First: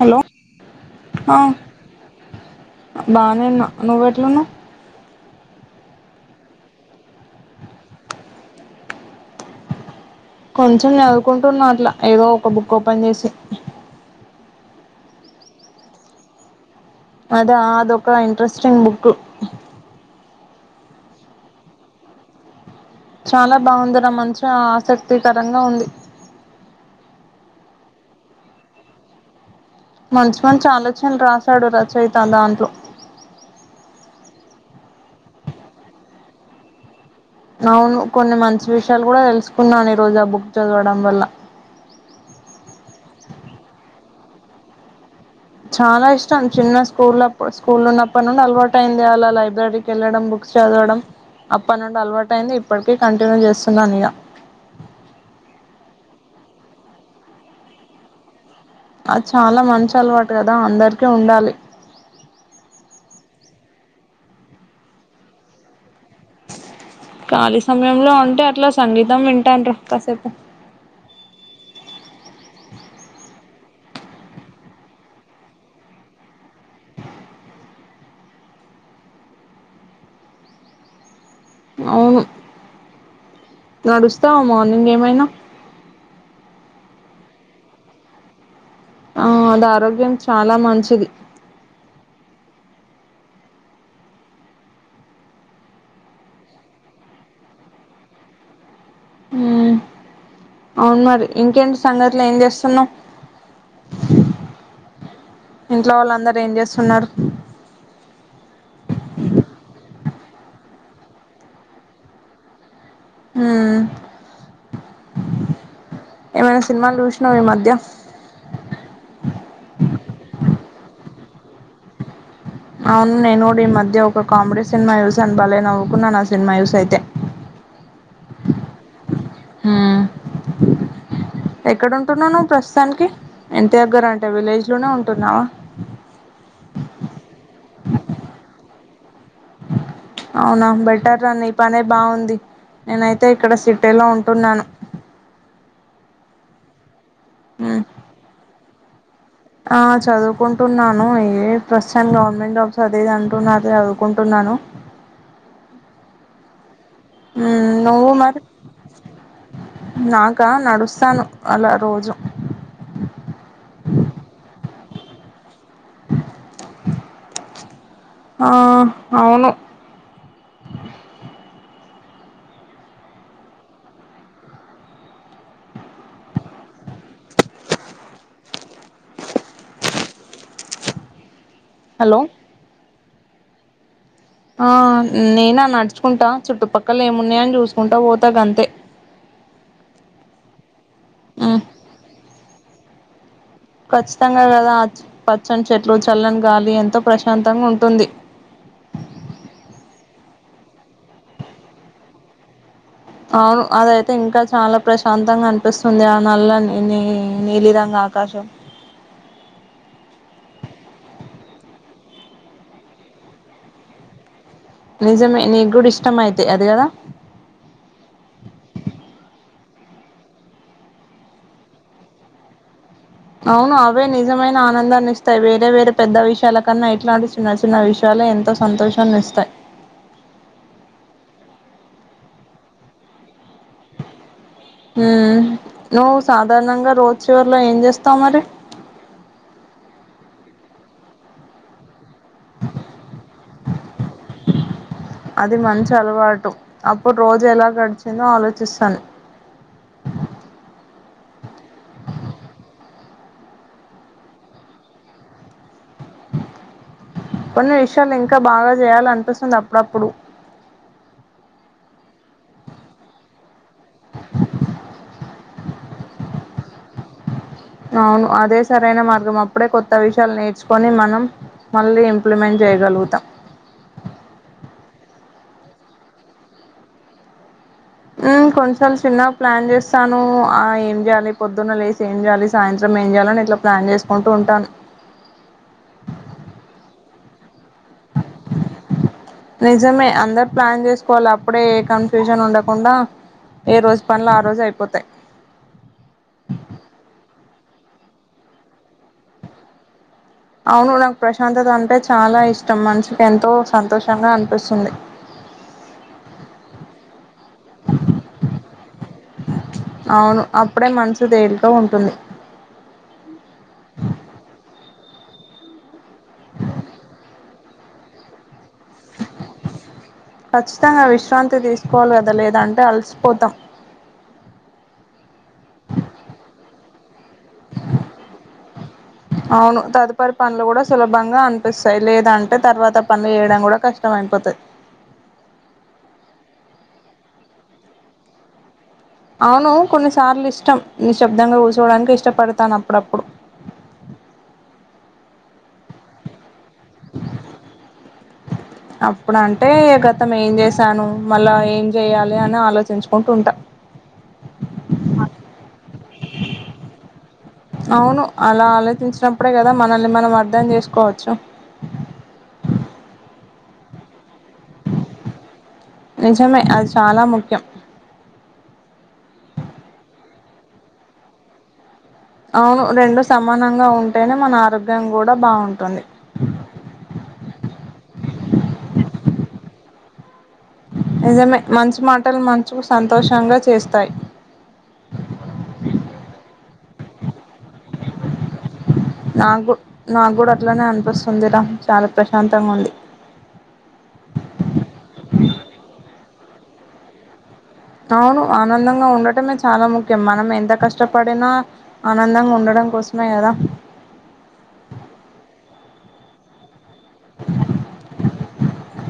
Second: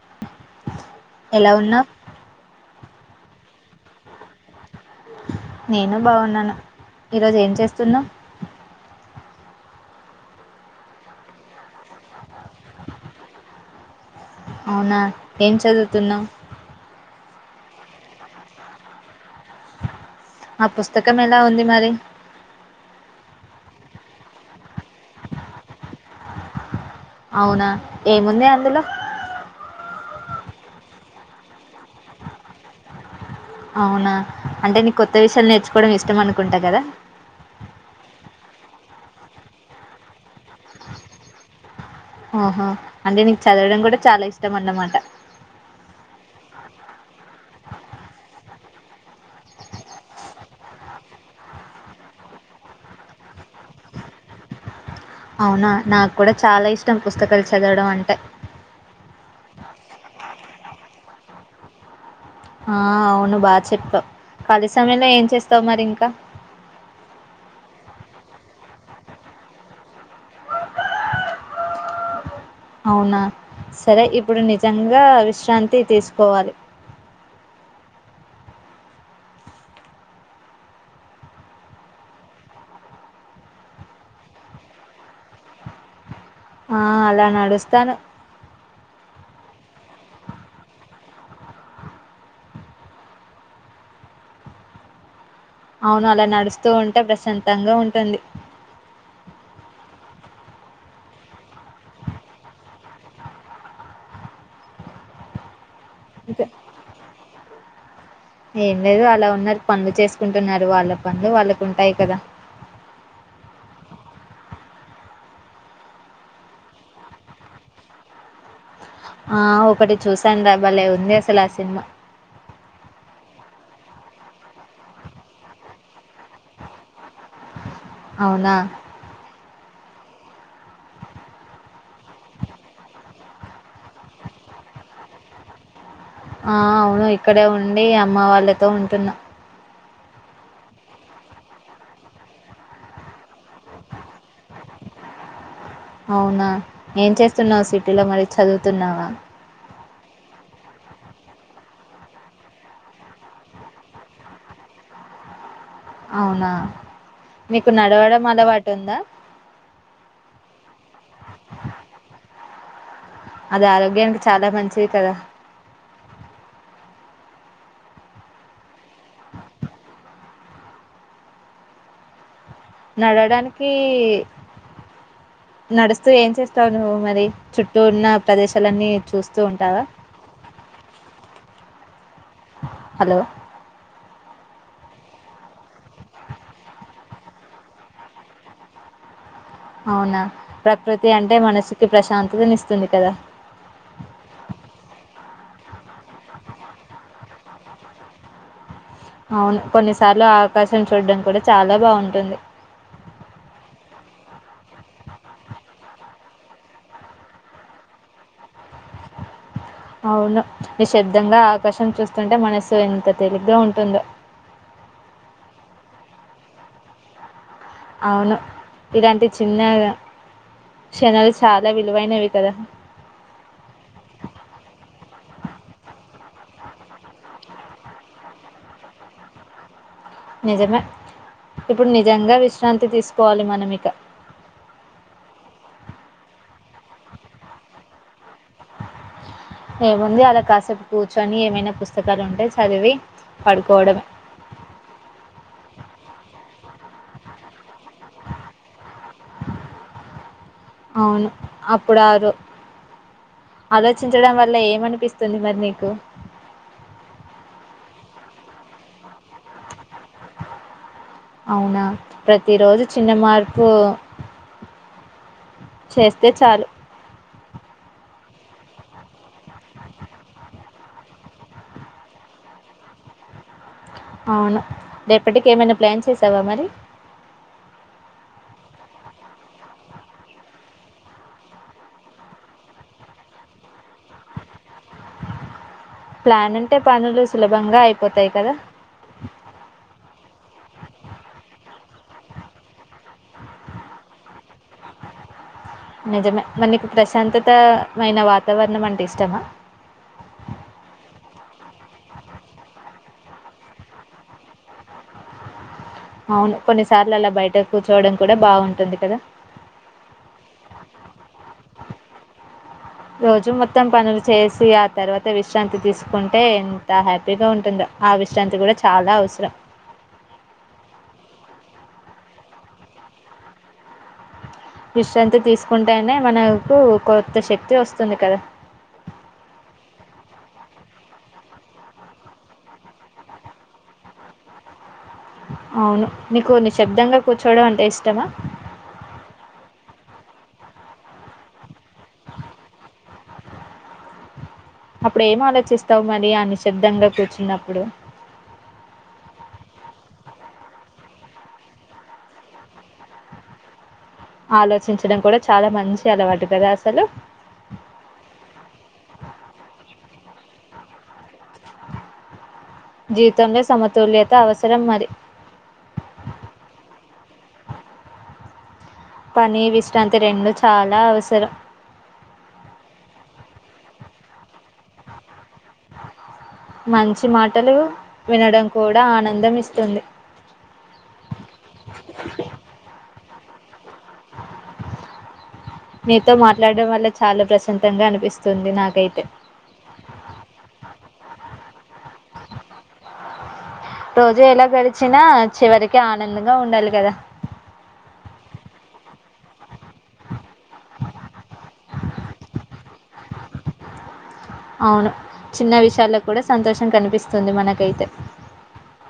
Hello ఆ ఎలా ఉన్నావ్ బానే ఉన్నా నువ్వెటున్నావ్ నేను బాగున్నాను ఈరోజు ఏం చేస్తున్నావ్ కొంచెం చదువుకుంటున్నా అట్లా ఏదో ఒక బుక్ ఓపెన్ చేసి అవునా ఏం చదువుతున్నావ్ అదా అదొక ఇంట్రెస్టింగ్ బుక్కు ఆ పుస్తకం ఎలా ఉంది మరి చాలా బాగుంది ఆ మంచి ఆసక్తికరంగా ఉంది అవునా ఏముంది అందులో మంచి మంచి ఆలోచనలు రాశాడు రచయిత దాంట్లో అవునా అంటే నీ కొత్త విషయాలు నేర్చుకోవడం ఇష్టం అనుకుంటా కదా అవును కొన్ని మంచి విషయాలు కూడా తెలుసుకున్నాను ఈ రోజు ఆ బుక్ చదవడం వల్ల ఆహా అంటే నీకు చదవడం కూడా చాలా ఇష్ కష్టమంనమాట చాలా ఇష్టం చిన్న స్కూల్ప్పు స్కూల్ ఉన్నప్పటి నుండి అలవాటు అయింది అలా లైబ్రరీకి వెళ్ళడం బుక్స్ చదవడం అప్పటి నుండి అలవాటు అయింది ఇప్పటికీ కంటిన్యూ చేస్తున్నాను ఇగ అవునా నాకు కూడా చాలా ఇష్టం పుస్తకాలు చదవడం అంటే అది చాలా మంచి అలవాటు కదా అందరికి ఉండాలి ఆ అవును బా చెప్పావు ఖాళీ సమయంలో ఏం చేస్తావు మరి ఇంకా ఖాళీ సమయంలో ఉంటే అట్లా సంగీతం వింటాండు కాసేపు అవునా సరే ఇప్పుడు నిజంగా విశ్రాంతి తీసుకోవాలి అవును నడుస్తావ్ మార్నింగ్ ఏమైనా ఆ అలా నడుస్తాను ఆ అది ఆరోగ్యం చాలా మంచిది అవును అలా నడుస్తూ ఉంటే ప్రశాంతంగా ఉంటుంది మ్మ్ అవును మరి ఇంకేంటి సంగతులు ఏం చేస్తున్నాం ఇంట్లో వాళ్ళందరు ఇంకా ఏం చేస్తున్నారు కుంటున్నారు వాళ్ళ పనులు వాళ్ళకు ఉంటాయి కదా మ్మ్ ఏమైనా సినిమాలు చూసినావ ఈ మధ్య ఆ ఒకటి చూసాను రా బాలే ఉంది అసలు ఆ సినిమా అవును నేను కూడా ఈ మధ్య ఒక కామెడీ సినిమా చూశాను బాలే నవ్వుకున్నాను ఆ సినిమా చూసి అయితే అవునా హామ్ ఎక్కడంటున్నావు నువ్వు ప్రస్తుతానికి ఇంటి దగ్గర అంటే విలేజ్ లోనే ఉంటున్నావా ఆ అవును ఇక్కడే ఉండి అమ్మ వాళ్ళతో ఉంటున్నా అవునా బెటర్ రా నీ పనే బాగుంది నేనైతే ఇక్కడ సిటీలో ఉంటున్నాను అవునా ఏం చేస్తున్నావు ఉమ్, సిటీలో మరి చదు తున్నావా ఆ చదువుకుంటున్నాను ఏ ప్రస్తుతాం గవర్నమెంట్ జాబ్స్ అది ఇది అంటున్న చదువుకుంటున్నాను అవునా మీకు ఉమ్, నువ్వు నడవడం మరి అలవాటు ఉందా కా నడుస్తాను అలా రోజూ అది ఆరోగ్యానికి చాలా మంచిది కదా ఆ అవును నడవడానికీ నడుస్తూ ఏం చేస్తావు నువ్వు మరి చుట్టూ ఉన్న ప్రదేశాలన్నీ చూస్తూ ఉంటావా హలో హలో ఆ నేన్నా నడ్చుకుంటా చుట్టుపక్కల ఏమున్నాయని చూసుకుంటా పోతా గంతే అవునా ప్రక్ ప్రతి అంటే ఉమ్, మనసుకి ప్రశాంతనిస్త్ స్తుంది కదా ఖచ్చితంగా గదా అచ్ పచ్చని చెట్లు చల్లని గాలి ఎంతో ప్రశాంతంగా ఉంటుంది. అవును కొన్నిసార్లు ఆకాశం చూడడం కూడా చాలా బాగుంటుంది. అవును అదైతే ఇంకా చాలా ప్రశాంతంగా అనిపిస్తుంది. ఆ నల్ల నీ నీలి రంగు ఆకాశం అవును నిశ్శబ్దంగా ఆకాశం చూస్తుంటే మనసు ఎంత తేలిగ్గా ఉంటుందో, నిజమే నీకు కూడా ఇష్టమైతే అది కదా అవును ఇలాంటి చిన్న క్షణాలు చాలా విలువైనవి కదా, అవును అవే నిజమైన ఆనందాన్నిస్తాయి. వేరే వేరే పెద్ద విషయాల కన్నా ఇట్లాంటి చిన్న చిన్న విషయాలే ఎంతో సంతోషాన్నిస్తాయి. నిజమే ఇప్పుడు నిజంగా విశ్రాంతి తీసుకోవాలి మనం ఇక హ్మ్ నువ్వు సాధారణంగా రోజ్ చివరిలో ఏం చేస్తావ్ మరి ఏముంది అలా కాసేపు కూర్చొని ఏమైనా పుస్త్ పుస్తకాలు ఉంటే చదివి పడుకోవడమే అది మంచి అలవాటు అప్పుడు రోజు ఎలా గడ్ చెలో ఆలోచిస్తాన్. అవును అప్పుడు ఆరూ ఆలోచించడం వల్ల ఏమనిపిస్తుంది మరి నీకు కొన్ని విషయాలు ఇంకా బాగా చేయాలని వస్తుంది అప్పుడపుడు అవునా ప్రతిరోజు చిన్న మార్పు చేస్తే చాలు అవును అదే సరైన మార్గం అప్పుడే కొత్త విషయాలు నేర్చుకొని మనం మళ్ళీ ఇంప్లిమెంట్ చేయగలుగుతాం. అవును రేపటికి ఎమైన ప్లాన్ చేసావా మరి హ్మ్ కొంన్ సార్లు చిన్నగా ప్లాన్ చేస్తాను. ఆ ఏం చేయాలి, పొద్దున్న లేసి ఏం చేయాలి, సాయంత్రం ఏం చేయాలి, ని ఇట్లా ప్లాన్ చేసుకుంటూ ఉంటాను. ప్లాన్ ఉంటే పనులు సులబ్ నిజమే అందరు ప్లాన్ చేసుకోవాలి అప్పుడే ఏ కన్ఫ్యూజన్ ఉండకుండా, ఏ రోజు పనల్ ఆ రోజు అయిపోతాయి నిజమే మనకి ప్రశాంతత్ [unintelligible] వాతావరణం అంటే ఇష్టమా అవును నాకు ప్రశాంతత అంటే చాలా ఇష్టం. మనిషికి ఎంతో సంతోషంగా అనిపిస్తుంది. అవును కొన్నిసార్లు అలా బయట కూర్చోడం కూడ బాగుంటుంది కదా అవును అప్పుడే మనసు తేలిక ఉంటుంది రోజు మొత్తం పనులు చేసి ఆ తర్వాత విశ్రాంతి తీసు కంటే ఎంత హ్యాపీగ ఉ ధో ఆ విశ్రాంతి కూడ చాలా అవసరం ఖచ్చితంగా విశ్రాంతి తీసుకోవాలి కదా లేదంటే అలసిపోతాం విశ్రాంతి తీసుకుంటేనే మనకు కొత్త శక్తి వస్తుంది కదా అవును తదుపరి పనులు కూడా సులభంగా అనిపిస్తాయి లేదంటే తర్వాత పనులు వేయడం కూడా కష్టం అయిపోతాయి అవును నీకు నిశ్శబ్దంగ కూర్చోవడం అంటే ఇష్టమ అవును కొన్నిసార్లు ఇష్టం నిశబ్దంగా కూ డానికి ఇష్టపడతాను అప్పుడప్పుడు చిస్తావు మరి అని అప్పుడు అంటే గతం ఏం చేసి శాను మళ్ళా ఏం చెయ్యాలి అని ఆలోచించుకుంటూ ఉంటా ఆలోచించడం కూడా చాలా మంచి అలవాటు కదా అసలు అవును అర్ధం చేసుకోవచ్చు జీతంనే సమతుల్య నిజమే అది చాలా ముఖ్యం పని విశ్రాంతి రెండు చాలా అవసరం అవును రెండు సమానంగా ఉంటేనే మన ఆరోగ్యం కూడా బాగుంటుంది మంచి మాటలు వినడం కూడ ఆనందం ఇస్తుంది నిజమే మంచి మాటలు మనసుకు సంతోషంగా చేస్తాయి నీతో మాట్లాడడం వల్ల చాలా ప్రశాంతంగా అనిపిస్తుంది నాకు నాకు నాకు కూడా అట్లానే అనిపిస్తుంది రా చాలా ప్రశాంతంగా ఉంది ఆనందం గా ఉండాలి కదా అవును ఆనందంగా ఉండటమే చాలా ముఖ్యం మనం ఎంత కష్టపడినా ఆనందంగా ఉండడం కోసమే కదా అవును చిన్న విషయాల్లో కూడా సంతోష కనిపిస్తుంది మనకైతే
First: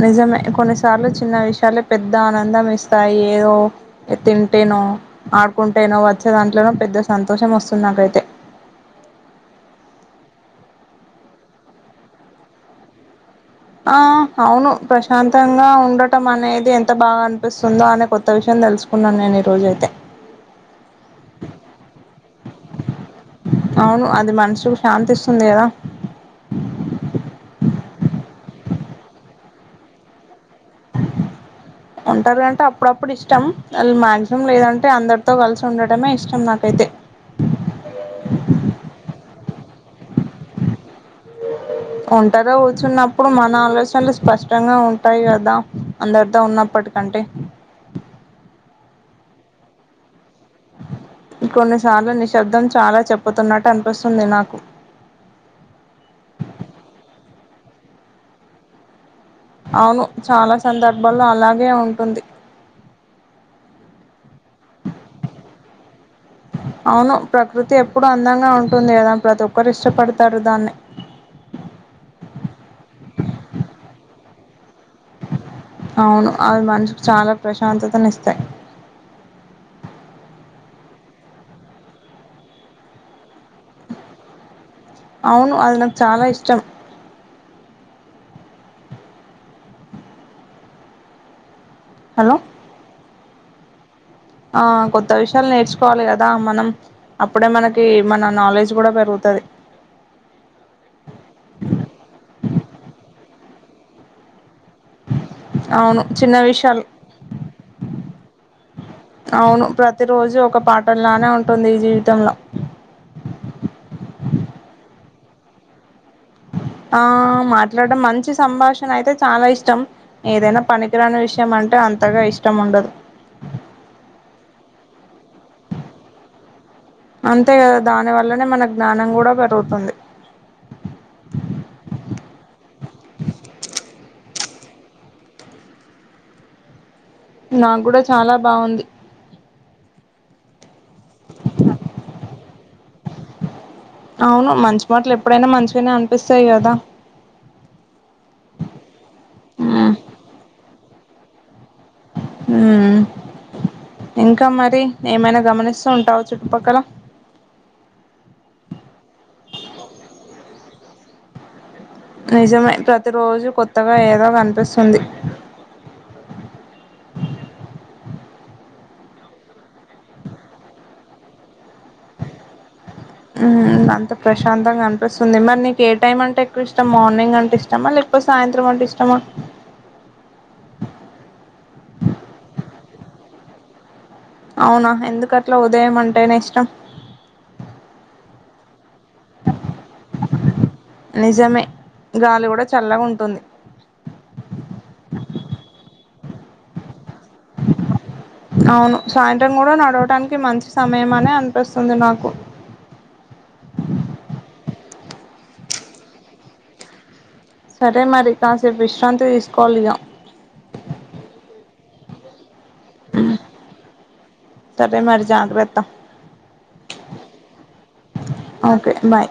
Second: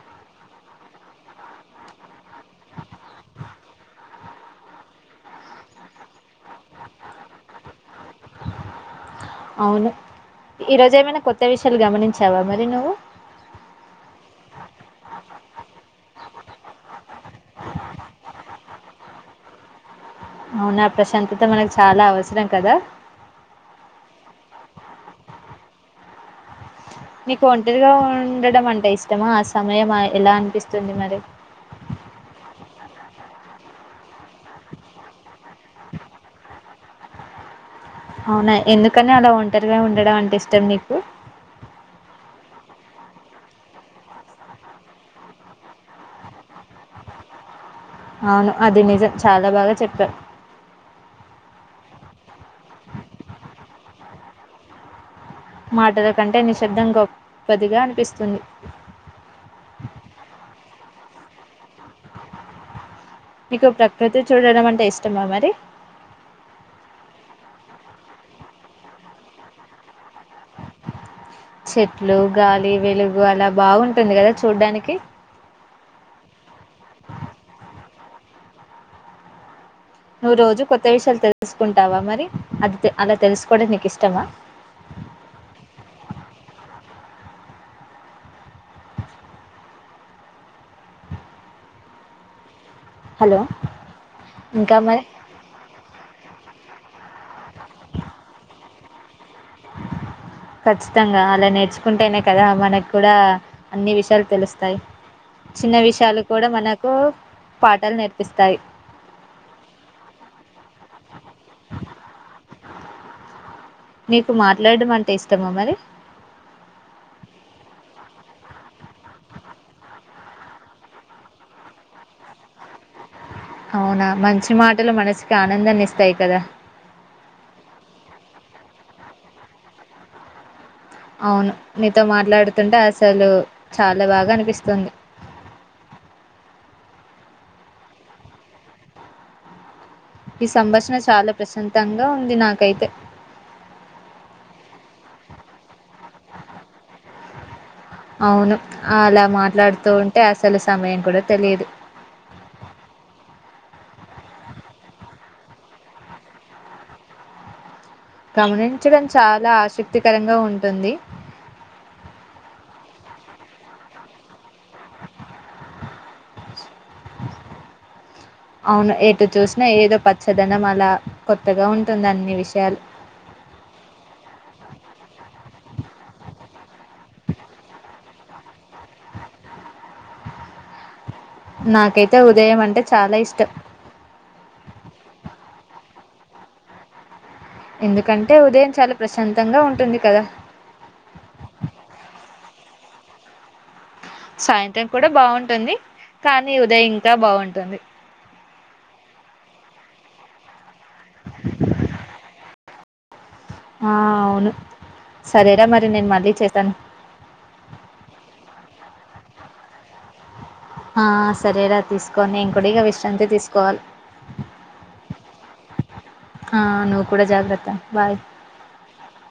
నిజమే కొన్నిసార్లు చిన్న విషయాాల పెద్ద ఆనందం ఇస్తాయి ఏదో తింటేనో ఆడుకుంటేనో వచ్చే దాంట్లోన పెద్ద సంతోషం వస్తుంది నాకైతే అవును ఈరోజు ఏమైనా కొత్త విషయాలు గమనించావా మరి నువ్వు ఆ అవును ప్రశాంతంగా ఉండటం అనేది ఎంత బాగా అనిపిస్తుందో అనే కొత్త విషయం తెలుసుకున్నాను నేను రోజయితే అవునా ప్రశాంతత మనకి చాలా అవసరం కదా అవును అది మనసుకు శాంతిస్తుంది కదా నీకు ఒంటరిగా ఉండడం అంటే ఇష్టమా ఆ సమయం ఎలా అనిపిస్తుంది మరి ఉంటాదంటే అప్పుడప్పుడు ఇష్టం వాు మాక్సిమం లేదంటే అందరితో కలిసి ఉండటమే ఇష్టం నాకైతే అవునా ఎందుకు కానీ అలా ఒంటరిగా ఉండడం అంటే ఇష్టం నీకు ఒంటరిగా కూచున్నప్పుడు మన ఆలోచనలు స్పష్టంగా ఉంటాయి కదా అందరితో ఉన్నప్పటికంటే అవును అది నిజం చాలా బాగా చెప్పారు కొన్నిసార్లు నిశ్శబ్దం చాలా చెప్పుతున్నట్టు అనిపిస్తుంది నాకు మాటల కంటే నిశ్శబ్దం గొప్పదిగా అనిపిస్తుంది అవును చాలా సందర్భాల్లో అలాగ నీకు ప్రకృతి చూడడం అంటే ఇష్టమా మరి ఇప్పుడు అందంగా ఉంటుంది కదా ప్రతి ఒక్కరు ఇష్టపడ్ చెట్లు గాలి వెలుగు అలా బావుంటుంది కదా చూడ్డానికి అవును అవి మనసుుకు చాలా ప్రశాంతతని ఇస్తాయి నువ్వు రోజు కొత్త విషయాలు తెలుసుకుంటావా మరి అది అలా తెలుసుకోవడం నీకు ఇష్టమా అవును అది నాకు చాలా ఇష్టం హలో హలో ఆ ఇంకా మరి కొత్త విషయాలు నేర్చుకోవాలి కదా మనం అప్పుడే మనకి మన నాలెడ్జ్ కూడా పెరుగుతది ఖచ్చితంగా అలా నేర్చుకుంటేనే కదా మనకు కూడా అన్ని విషయాలు తెలుస్తుా చిన్న అవును విషయాలు చిన్న కూడా విషయాలు మనకు పాటలు నేర్పిస్తాయి అవును ప్రతి రోజు ఒక పాఠంలానే ఉంటుంది ఈ జీవితంలో నీకు మాట్లాడడం అంటే ఇష్టమా మరి ఆ మాట్లాడడం మంచి సంభాషణ అయితే చాలా ఇష్టం ఏదైనా పనికిరాని విషయం అంటే అంతగా ఇష్టం ఉండదు అవునా మంచి మాటలు మనసు అంతే కదా దాని వల్లనే మనకు జ్ఞానం కూడా పెరుగుతుంది అవును మీీతో మాట్లాడుతుంటే అసలు చాలా బాగా అనిపిస్తుంది నాకు కూడా చాలా బావుంది ఈ సంభాషణ చాలా ప్రశాంతంగా ఉంది నాకైతే అవును మంచి మాటలు ఎప్పుడైనా మంచిగానే అనిపిస్తాయి కదా అవును అలా మాట్లాడుతూ మ్మ్ ఉంటే అసలు సమయం కూడా తెలియదు హ్మ్మ్ ఇంకా మరి ఏమైనా గమనిస్తూ ఉంటావ చుట్టుపక్కల కమని డం చాలా ఆసక్తికరంగా ఉ ఉంటుంది నిజమే ప్రతిరోజు కొత్తగా ఏదో వన్ వస్తుంది అవును ఎటు చూసినా ఏదో పచ్చదనం అలా కొత్తగా ఉంటుంది అన్ని విషయాలు హ్మ్మ్ అంత ప్రశాంతంగా అనిపిస్తుంది మరి నీకు ఏ టైమ్ అంటే ఎక్కువ ఇష్టం మార్నింగ్ అంటే ఇష్టమా లేకపోతే సాయం త్రమంటే ఇష్టమా నాకైతే ఉదయం అంటే చాలా ఇష్టం అవునా ఎందుకట్లా ఉదయం అంటేనే ఇష్టం ఎందుకంటే ఇదేం చాల [inaudible] నిజమే గాలి కూడా చల్లగా ఉంటు తొన్ని సాయంత్రం కూడా బాగుంటుంది కానీ ఉదయం ఇంకా బాగుంటుంది అవును సాయంత్రం కూడా నడవటానికి మంచి సమయం అని అనిపిస్తుంది నాకు ఆ అవును సరేరా మరి నేను మళ్ళీ చేశాను సరే మరి కాసేపు విశ్రాంతి తీసుకోవాలి ఇక ఆ సరేరా తీసుకొని ఒకడగా విశ్రాంతి తీసుకోవాలి సరే మరి జాగ్రత్త [inaudible] ఆ నువ్వు కూడా జాగ్రత్త బాయ్ ఓకే బాయ్